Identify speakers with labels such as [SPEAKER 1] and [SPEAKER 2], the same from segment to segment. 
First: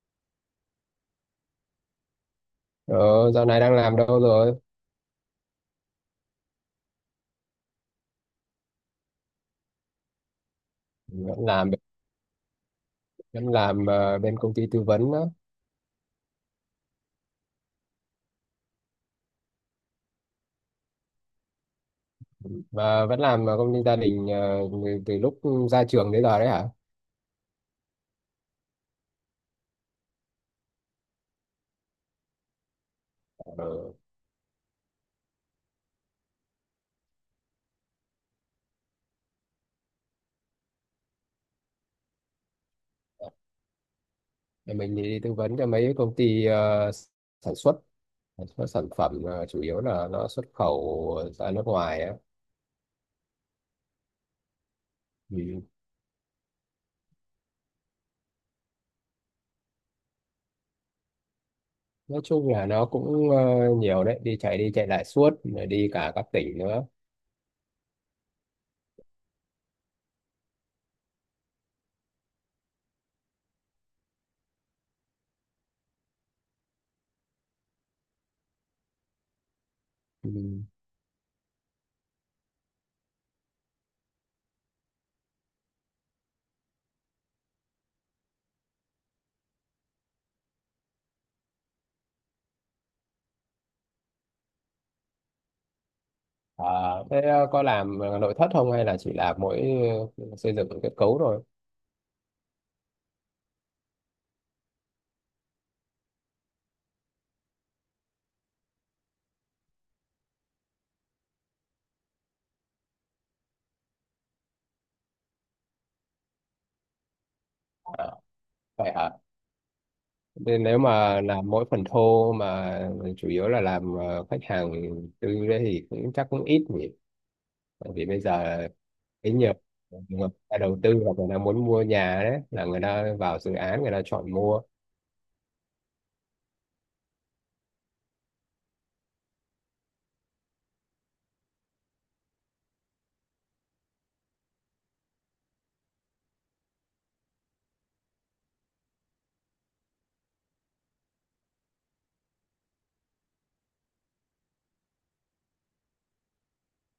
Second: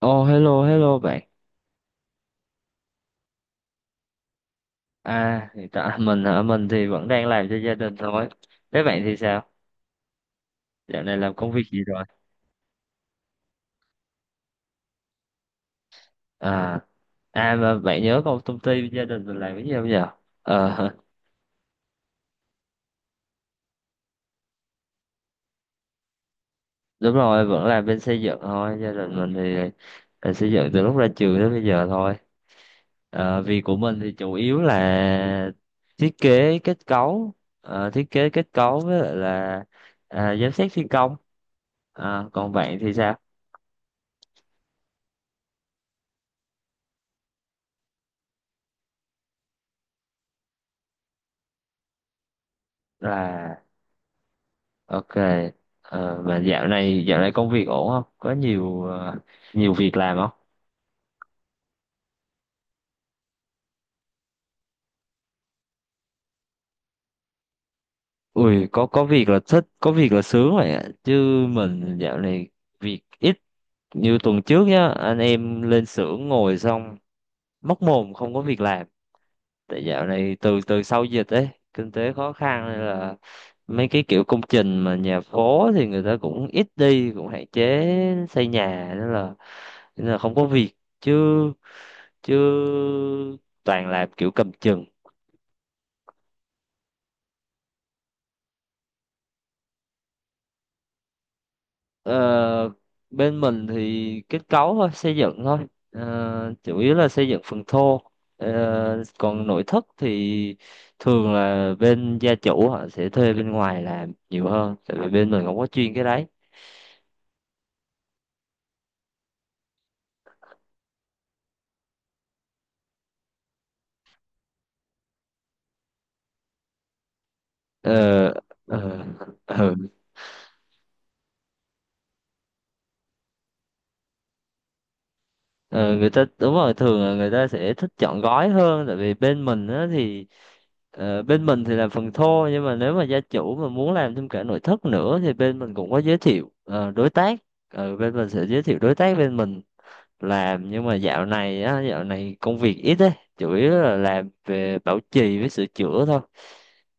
[SPEAKER 1] Oh, hello hello bạn.
[SPEAKER 2] Ờ, Dạo này đang làm đâu rồi?
[SPEAKER 1] À, hiện tại mình hả? Mình thì vẫn đang làm cho gia đình thôi. Thế bạn thì sao? Dạo này
[SPEAKER 2] Ừ.
[SPEAKER 1] làm
[SPEAKER 2] Vẫn
[SPEAKER 1] công việc
[SPEAKER 2] làm
[SPEAKER 1] gì rồi?
[SPEAKER 2] vẫn làm bên công ty tư vấn đó.
[SPEAKER 1] À à, mà bạn nhớ công công ty gia đình mình làm cái gì không giờ? Ờ.
[SPEAKER 2] Mà vẫn làm công ty gia đình từ từ lúc ra trường đến giờ đấy hả?
[SPEAKER 1] Đúng rồi, vẫn làm bên xây dựng thôi. Gia đình mình thì là xây dựng từ lúc ra trường đến bây giờ thôi. Ờ, việc
[SPEAKER 2] Ờ,
[SPEAKER 1] của mình thì chủ yếu là thiết kế kết cấu, thiết kế kết cấu với lại là giám sát thi công. À, còn bạn thì sao?
[SPEAKER 2] thì Mình đi tư vấn cho mấy công ty sản xuất sản xuất sản phẩm, chủ yếu là nó xuất khẩu ra nước ngoài á.
[SPEAKER 1] Là Ok,
[SPEAKER 2] Ừ.
[SPEAKER 1] mà dạo này công việc ổn không? Có nhiều việc làm không?
[SPEAKER 2] Nói chung là nó cũng nhiều đấy, đi chạy lại suốt, rồi đi cả các tỉnh nữa.
[SPEAKER 1] Ui, có việc là thích, có việc là sướng vậy ạ. Chứ mình dạo này việc ít như tuần trước nhá, anh em lên xưởng ngồi xong móc mồm không có việc làm. Tại dạo
[SPEAKER 2] Ừ.
[SPEAKER 1] này từ từ sau dịch ấy, kinh tế khó khăn nên là mấy cái kiểu công trình mà nhà phố thì người ta cũng ít đi, cũng hạn chế xây nhà nên là không có việc, chứ chứ toàn làm kiểu cầm chừng.
[SPEAKER 2] À, thế có làm nội thất không hay là chỉ làm mỗi xây dựng kết cấu thôi?
[SPEAKER 1] Ờ, bên mình thì kết cấu thôi, xây dựng thôi. Ờ, chủ yếu là xây dựng phần thô. Ờ, còn nội thất thì thường là bên gia chủ họ sẽ thuê bên ngoài làm nhiều hơn, tại vì bên mình không có chuyên cái đấy.
[SPEAKER 2] À, vậy hả? Nên nếu mà làm mỗi phần thô mà chủ yếu là làm khách hàng tư đấy thì cũng chắc cũng ít nhỉ. Bởi vì bây
[SPEAKER 1] Ờ,
[SPEAKER 2] giờ
[SPEAKER 1] ờ,
[SPEAKER 2] cái nhiều
[SPEAKER 1] ừ.
[SPEAKER 2] người ta đầu tư hoặc người ta muốn mua nhà đấy, là người ta vào dự án người ta chọn mua.
[SPEAKER 1] Ờ, người ta đúng rồi, thường là người ta sẽ thích chọn gói hơn, tại vì bên mình thì làm phần thô, nhưng mà nếu mà gia chủ mà muốn làm thêm cả nội thất nữa thì bên mình cũng có giới thiệu đối tác. Ờ, bên mình sẽ giới thiệu đối tác bên mình làm, nhưng mà dạo này công việc ít ấy, chủ yếu là làm về bảo trì với sửa chữa thôi.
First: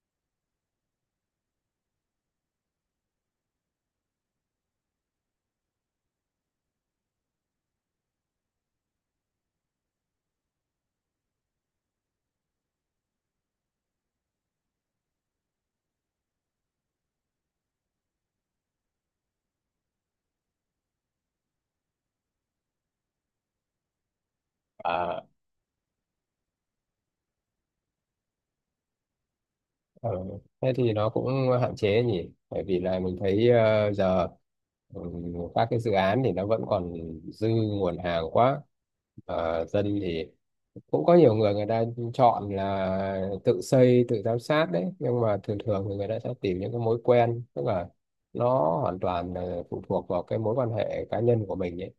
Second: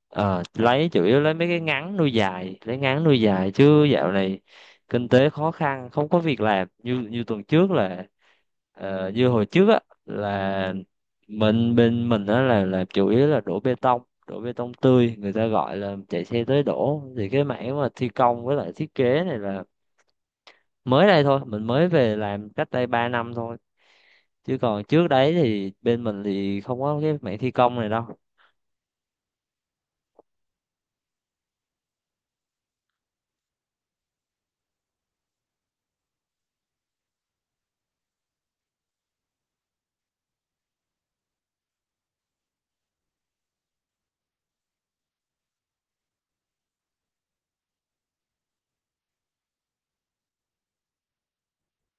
[SPEAKER 1] Ờ, chủ yếu lấy mấy cái ngắn nuôi dài, lấy ngắn nuôi dài, chứ dạo này kinh tế khó khăn không có việc làm, như như tuần trước là như hồi trước á, là bên mình á là chủ yếu là đổ bê tông, đổ bê tông tươi người ta gọi là, chạy xe tới đổ. Thì cái mảng mà thi công với lại thiết kế này là mới đây thôi, mình mới về làm cách đây 3 năm thôi, chứ còn trước đấy thì bên mình thì không có cái mảng thi công này đâu.
[SPEAKER 2] Ờ, thế thì nó cũng hạn chế nhỉ, bởi vì là mình thấy giờ ừ, các cái dự án thì nó vẫn còn dư nguồn hàng quá. Ờ, dân thì cũng có nhiều người người ta chọn là tự xây tự giám sát đấy, nhưng mà thường thường thì người ta sẽ tìm những cái mối quen, tức là nó hoàn toàn là phụ thuộc vào cái mối quan hệ cá nhân của mình ấy,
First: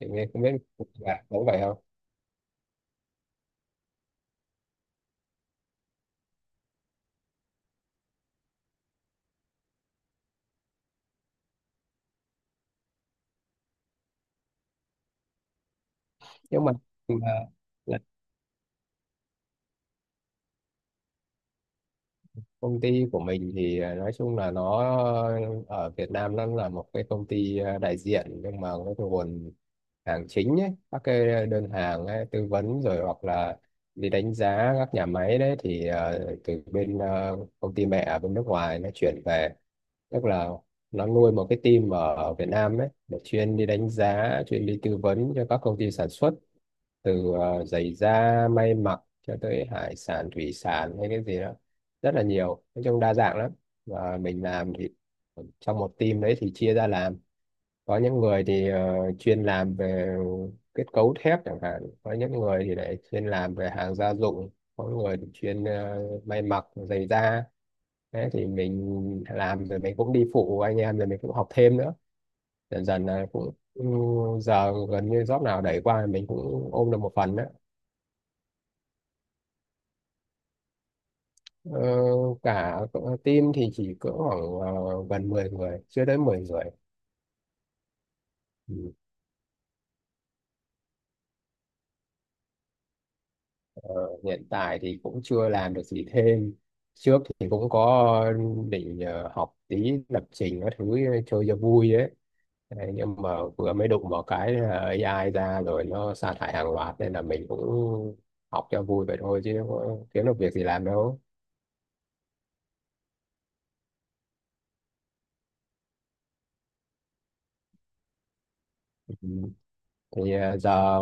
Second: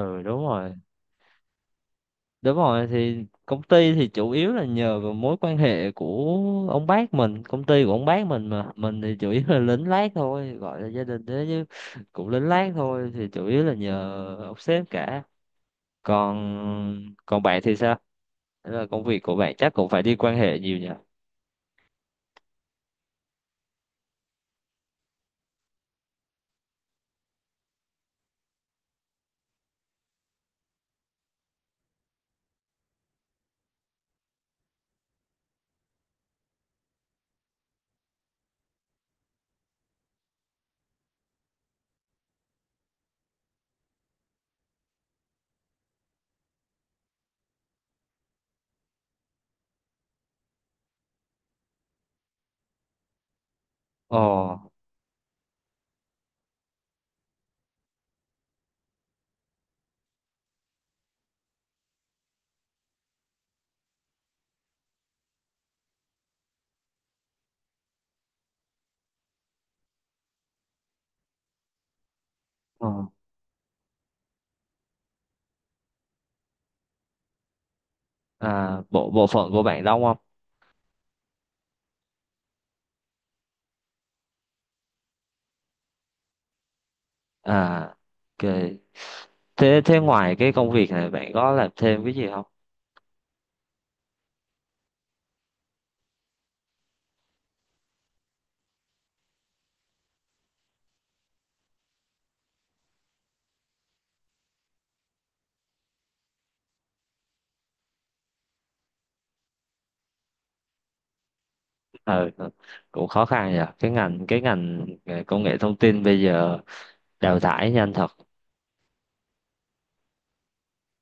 [SPEAKER 2] thì mình
[SPEAKER 1] đúng
[SPEAKER 2] không biết
[SPEAKER 1] rồi.
[SPEAKER 2] là có vậy không.
[SPEAKER 1] Đúng rồi, thì công ty thì chủ yếu là nhờ vào mối quan hệ của ông bác mình, công ty của ông bác mình, mà mình thì chủ yếu là lính lác thôi, gọi là gia đình thế chứ cũng lính lác thôi, thì chủ yếu là nhờ ông sếp cả.
[SPEAKER 2] Nhưng mà
[SPEAKER 1] Còn còn bạn thì sao?
[SPEAKER 2] là,
[SPEAKER 1] Thế là công việc của bạn chắc cũng phải đi quan hệ nhiều nhỉ?
[SPEAKER 2] công ty của mình thì nói chung là nó ở Việt Nam nó là một cái công ty đại diện, nhưng mà cái nguồn hàng chính ấy, các cái đơn hàng ấy, tư vấn rồi hoặc là đi đánh giá các nhà máy đấy thì từ bên công ty mẹ ở bên nước ngoài nó chuyển về. Tức là nó nuôi một cái team ở ở Việt Nam ấy để chuyên đi đánh giá, chuyên đi tư vấn cho các công ty sản xuất, từ giày da may mặc cho tới hải sản thủy sản hay cái gì đó, rất là nhiều, nói chung đa dạng lắm. Và
[SPEAKER 1] Ồ,
[SPEAKER 2] mình làm thì trong một team đấy thì chia ra làm có những người thì chuyên làm về kết cấu thép chẳng hạn, có những người thì lại chuyên làm về hàng gia dụng, có người thì chuyên may mặc giày da. Thế thì mình làm rồi mình cũng đi phụ anh em, rồi mình cũng học thêm nữa, dần
[SPEAKER 1] ồ.
[SPEAKER 2] dần là cũng giờ gần như job nào đẩy qua mình cũng ôm được một phần đó.
[SPEAKER 1] À, bộ bộ phận của bạn đông không?
[SPEAKER 2] Ờ, cả team thì chỉ cỡ khoảng gần 10 người, chưa đến 10 người.
[SPEAKER 1] À, ok.
[SPEAKER 2] Ừ.
[SPEAKER 1] Thế thế ngoài cái công việc này bạn có làm thêm cái gì không?
[SPEAKER 2] Hiện tại thì cũng chưa làm được gì thêm, trước thì cũng có định học tí lập trình các thứ, chơi cho vui ấy. Đấy, nhưng mà vừa mới đụng vào cái là AI ra rồi nó sa thải hàng loạt, nên là mình cũng học cho vui vậy thôi chứ có kiếm được việc gì làm đâu.
[SPEAKER 1] Ờ, ờ, cũng khó khăn nhỉ, cái ngành công nghệ thông tin bây giờ đào thải nhanh thật.
[SPEAKER 2] Ừ. Thì giờ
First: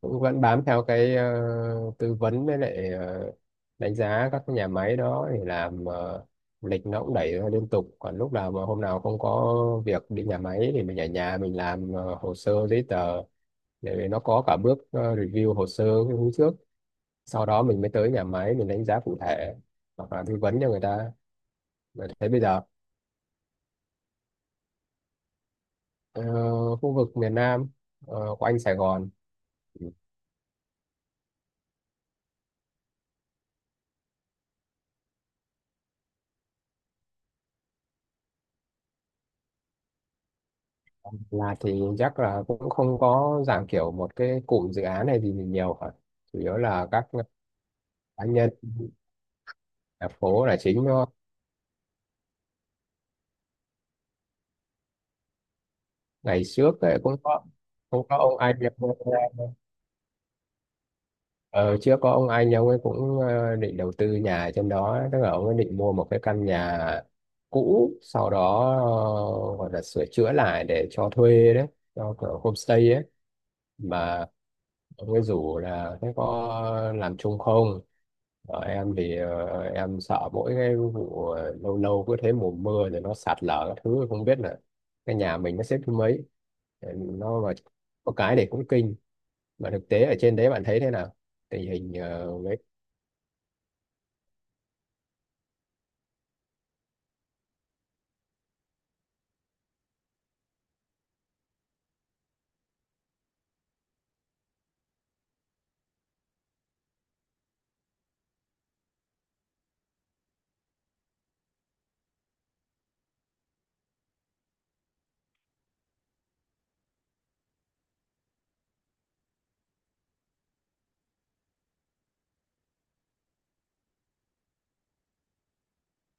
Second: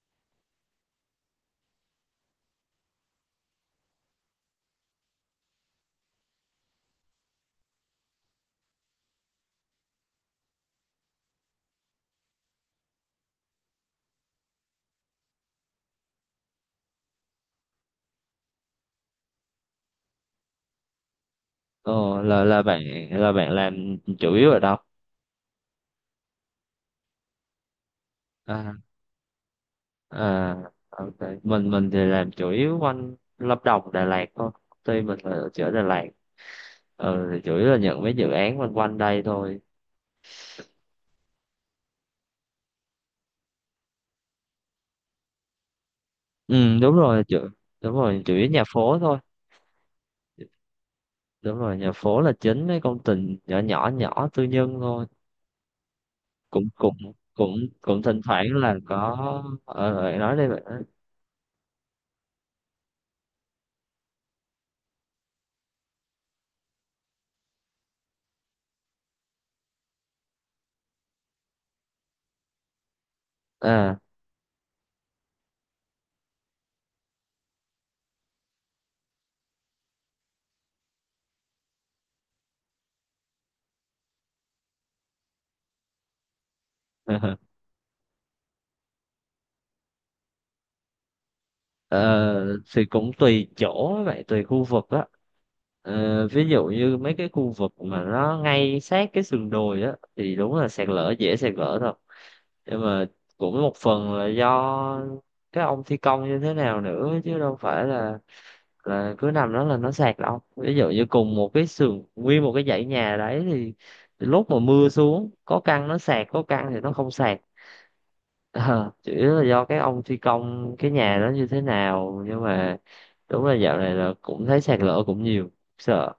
[SPEAKER 2] cũng vẫn bám theo cái tư vấn với lại đánh giá các cái nhà máy đó, thì làm lịch nó cũng đẩy ra liên tục, còn lúc nào mà hôm nào không có việc đi nhà máy thì mình ở nhà mình làm hồ sơ giấy tờ, để nó có cả bước review hồ sơ cái hôm trước, sau đó mình mới tới nhà máy mình đánh giá cụ thể hoặc là tư vấn cho người ta. Mà
[SPEAKER 1] Ồ,
[SPEAKER 2] thấy bây giờ
[SPEAKER 1] là bạn làm chủ yếu ở đâu?
[SPEAKER 2] ờ, khu vực miền Nam của anh
[SPEAKER 1] à,
[SPEAKER 2] Sài Gòn
[SPEAKER 1] à ok. Mình thì làm chủ yếu quanh Lâm Đồng, Đà Lạt thôi, tuy mình là ở chỗ Đà Lạt. Ừ, thì chủ yếu là nhận mấy dự án quanh quanh đây thôi.
[SPEAKER 2] là thì chắc là cũng không có dạng kiểu một cái cụm dự án này gì nhiều cả, chủ yếu
[SPEAKER 1] Ừ,
[SPEAKER 2] là
[SPEAKER 1] đúng
[SPEAKER 2] các
[SPEAKER 1] rồi, đúng rồi
[SPEAKER 2] cá
[SPEAKER 1] chủ yếu
[SPEAKER 2] nhân
[SPEAKER 1] nhà phố thôi.
[SPEAKER 2] ở phố là chính thôi.
[SPEAKER 1] Đúng rồi, nhà phố là chính, mấy công trình nhỏ nhỏ nhỏ tư nhân thôi.
[SPEAKER 2] Ngày
[SPEAKER 1] cũng
[SPEAKER 2] trước
[SPEAKER 1] cũng
[SPEAKER 2] ấy cũng có,
[SPEAKER 1] cũng cũng
[SPEAKER 2] cũng có
[SPEAKER 1] thỉnh
[SPEAKER 2] ông
[SPEAKER 1] thoảng
[SPEAKER 2] anh,
[SPEAKER 1] là có. Nói đây vậy đó.
[SPEAKER 2] ờ, trước có ông anh ông ấy cũng định đầu tư nhà ở trên đó, tức là ông ấy định mua một cái căn nhà cũ, sau đó gọi là sửa chữa lại để cho thuê đấy, cho kiểu homestay ấy.
[SPEAKER 1] À.
[SPEAKER 2] Mà ông ấy rủ là thế có làm chung không. Ở em thì em sợ mỗi cái vụ lâu lâu cứ thế mùa mưa rồi nó sạt lở các thứ, không biết là cái nhà mình nó xếp thứ mấy. Ờ, nó mà có cái để cũng kinh. Mà thực tế ở trên đấy bạn thấy thế nào, tình hình?
[SPEAKER 1] ờ, thì cũng tùy chỗ vậy, tùy khu vực á. Ờ, ví dụ như mấy cái khu vực mà nó ngay sát cái sườn đồi á thì đúng là sạt lở, dễ sạt lở thật, nhưng mà cũng một phần là do cái ông thi công như thế nào nữa, chứ đâu phải là cứ nằm đó là nó sạt đâu. Ví dụ như cùng một cái sườn, nguyên một cái dãy nhà đấy thì lúc mà mưa xuống có căn nó sạt, có căn thì nó không sạt. Ờ, chủ yếu là do cái ông thi công cái nhà đó như thế nào, nhưng mà đúng là dạo này là cũng thấy sạt lở cũng nhiều, sợ.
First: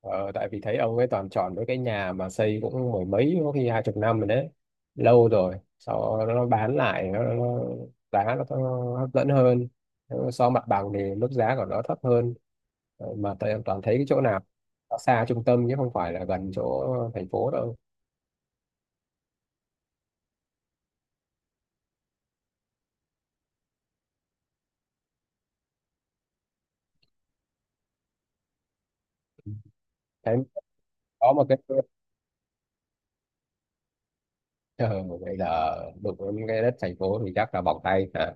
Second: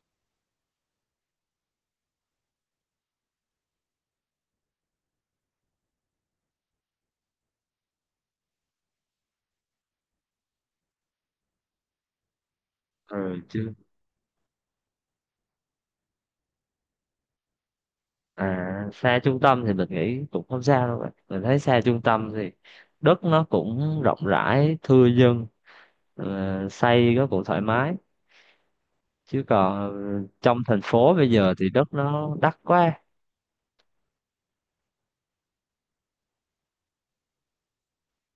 [SPEAKER 2] Ờ, tại vì thấy ông ấy toàn chọn với cái nhà mà xây cũng mười mấy có khi 20 năm rồi đấy, lâu rồi sau đó nó bán lại giá nó hấp dẫn hơn. Nếu so mặt bằng thì mức giá của nó thấp hơn. Ờ, mà
[SPEAKER 1] Ừ,
[SPEAKER 2] tại em
[SPEAKER 1] chứ
[SPEAKER 2] toàn thấy cái chỗ nào nó xa trung tâm chứ không phải là gần chỗ thành phố đâu.
[SPEAKER 1] à, xa trung tâm thì mình nghĩ cũng không sao đâu bạn, mình thấy xa trung tâm thì đất nó cũng rộng rãi, thưa dân, ờ, xây nó cũng thoải mái, chứ còn
[SPEAKER 2] Thấy
[SPEAKER 1] trong thành phố bây
[SPEAKER 2] có một
[SPEAKER 1] giờ
[SPEAKER 2] cái
[SPEAKER 1] thì đất nó đắt quá.
[SPEAKER 2] ờ, bây giờ đụng đến cái đất thành phố thì chắc là bỏng tay hả.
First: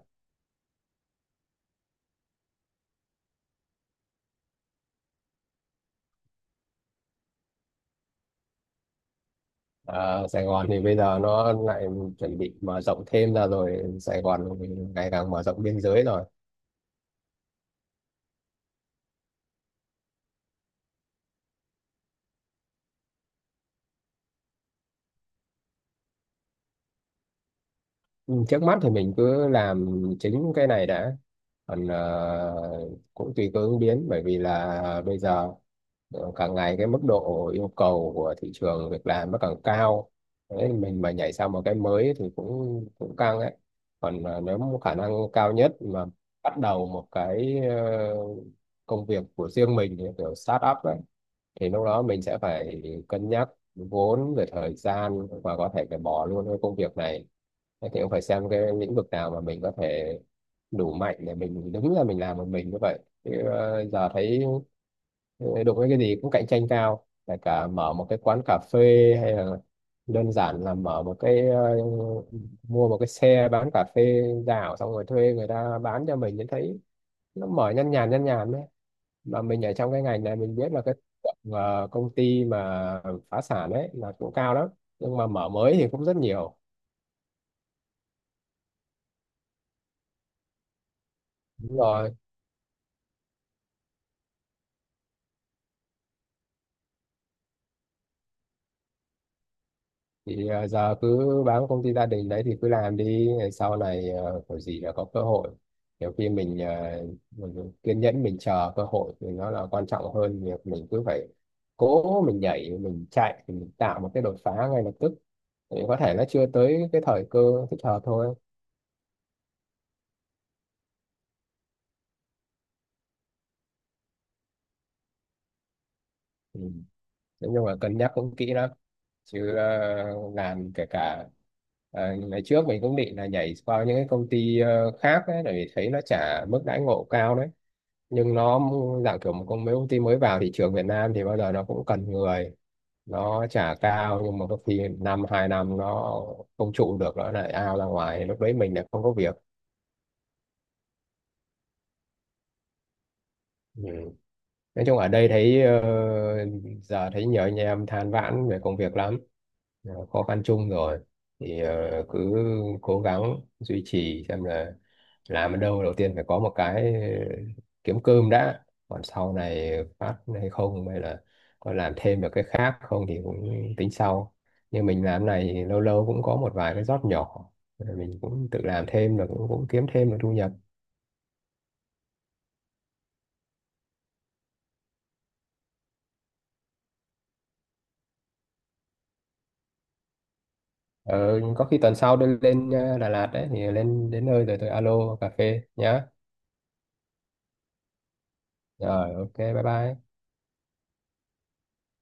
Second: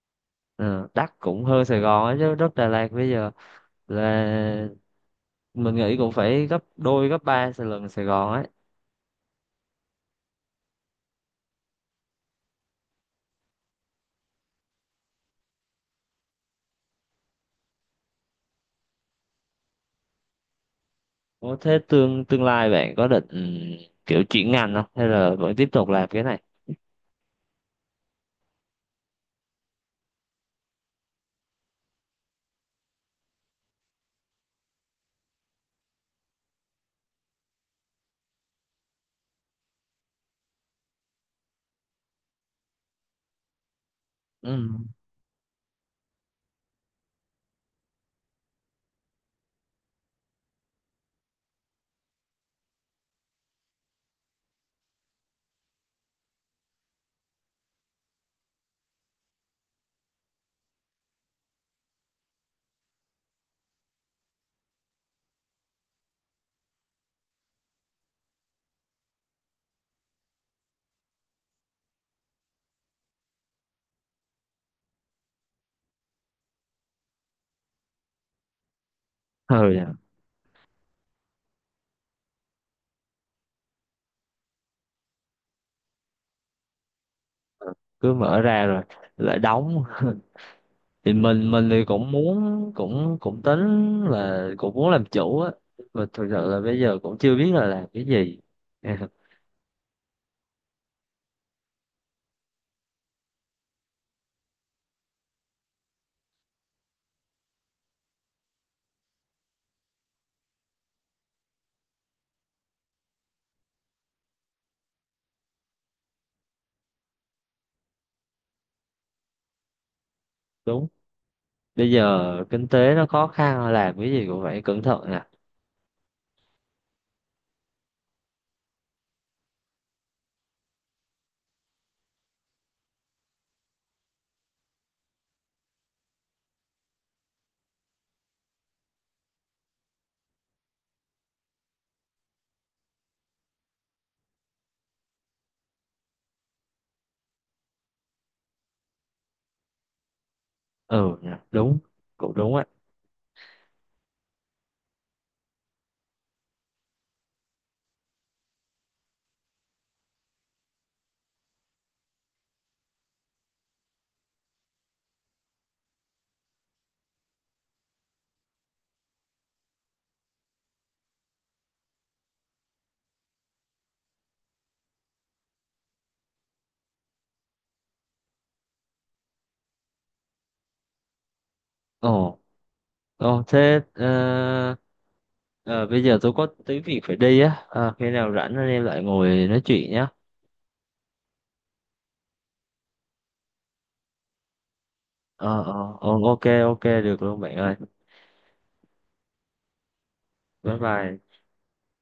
[SPEAKER 1] Ờ, đắt cũng hơn Sài Gòn ấy chứ, đất Đà Lạt bây giờ là mình nghĩ cũng phải gấp đôi gấp ba lần Sài Gòn ấy.
[SPEAKER 2] Ờ, Sài Gòn thì bây giờ nó lại chuẩn bị mở rộng thêm ra rồi, Sài Gòn ngày càng mở rộng biên giới rồi.
[SPEAKER 1] Có thế tương tương lai bạn có định kiểu chuyển ngành không hay là vẫn tiếp tục làm cái này?
[SPEAKER 2] Ừ, trước mắt thì mình cứ làm chính cái này đã, còn cũng tùy cơ ứng biến, bởi vì là bây giờ càng ngày cái mức độ yêu cầu của thị trường việc làm nó càng cao. Đấy, mình mà nhảy sang một cái mới thì cũng cũng căng ấy. Còn nếu mà
[SPEAKER 1] Ừ.
[SPEAKER 2] khả năng cao nhất mà bắt đầu một cái công việc của riêng mình như kiểu start up ấy thì lúc đó mình sẽ phải cân nhắc vốn, về thời gian, và có thể phải bỏ luôn cái công việc này. Thế thì cũng phải xem cái lĩnh vực nào mà mình có thể đủ mạnh để mình đứng ra mình làm một mình như vậy. Chứ giờ thấy đụng với cái gì cũng cạnh tranh cao, kể cả mở một cái quán cà phê, hay là đơn giản là mở một cái, mua một cái xe bán cà phê dạo xong rồi thuê người ta bán cho mình, thì thấy nó mở nhăn nhàn đấy. Mà mình ở trong
[SPEAKER 1] Ừ,
[SPEAKER 2] cái ngành này mình biết là cái tượng, công ty mà phá sản ấy là cũng cao lắm, nhưng mà mở mới thì cũng rất nhiều.
[SPEAKER 1] cứ mở ra rồi lại đóng. Thì mình
[SPEAKER 2] Đúng
[SPEAKER 1] thì cũng
[SPEAKER 2] rồi.
[SPEAKER 1] muốn, cũng cũng tính là cũng muốn làm chủ á, mà thực sự là bây giờ cũng chưa biết là làm cái gì.
[SPEAKER 2] Thì giờ cứ bám công ty gia đình đấy thì cứ làm đi, sau này có gì là có cơ hội. Nhiều khi mình kiên nhẫn mình chờ cơ hội thì nó là quan trọng hơn việc mình cứ phải cố mình nhảy mình chạy mình tạo một cái đột phá ngay lập tức, thì có thể nó chưa tới cái thời cơ thích hợp thôi.
[SPEAKER 1] Đúng, bây giờ kinh tế nó khó khăn làm cái gì cũng phải cẩn thận nè.
[SPEAKER 2] Ừ. Nói nhưng mà cân nhắc cũng kỹ lắm, chứ làm kể cả ngày trước mình cũng định là nhảy qua những cái công ty khác ấy, bởi vì thấy nó trả mức đãi ngộ cao đấy. Nhưng nó dạng kiểu một công, mấy công ty mới vào thị trường Việt Nam thì bao giờ nó cũng cần người, nó trả cao, nhưng mà có khi năm 2 năm nó không trụ được nó lại out ra ngoài, lúc đấy mình lại không có việc.
[SPEAKER 1] Ừ nè, đúng, cũng đúng á.
[SPEAKER 2] Ừ. Nói chung ở đây thấy giờ thấy nhiều anh em than vãn về công việc lắm, là khó khăn chung rồi. Thì cứ cố gắng duy trì xem là làm ở đâu đầu tiên phải có một cái kiếm cơm đã, còn sau này phát hay không, hay là có làm thêm được cái khác không thì cũng tính sau. Như mình làm này thì lâu lâu cũng có một vài cái job nhỏ, rồi mình cũng tự làm thêm được, cũng kiếm thêm được thu nhập.
[SPEAKER 1] Ồ, ồ, thế ờ, bây giờ tôi có tí việc phải đi á. Ờ, khi nào rảnh anh em lại ngồi nói chuyện nhé.
[SPEAKER 2] Ờ, có khi tuần sau tôi lên Đà Lạt đấy, thì lên đến nơi rồi tôi alo cà phê
[SPEAKER 1] Ờ, ờ,
[SPEAKER 2] nhá.
[SPEAKER 1] ờ, ok ok, được luôn bạn ơi.
[SPEAKER 2] Rồi, ok, bye bye.
[SPEAKER 1] Bye bye.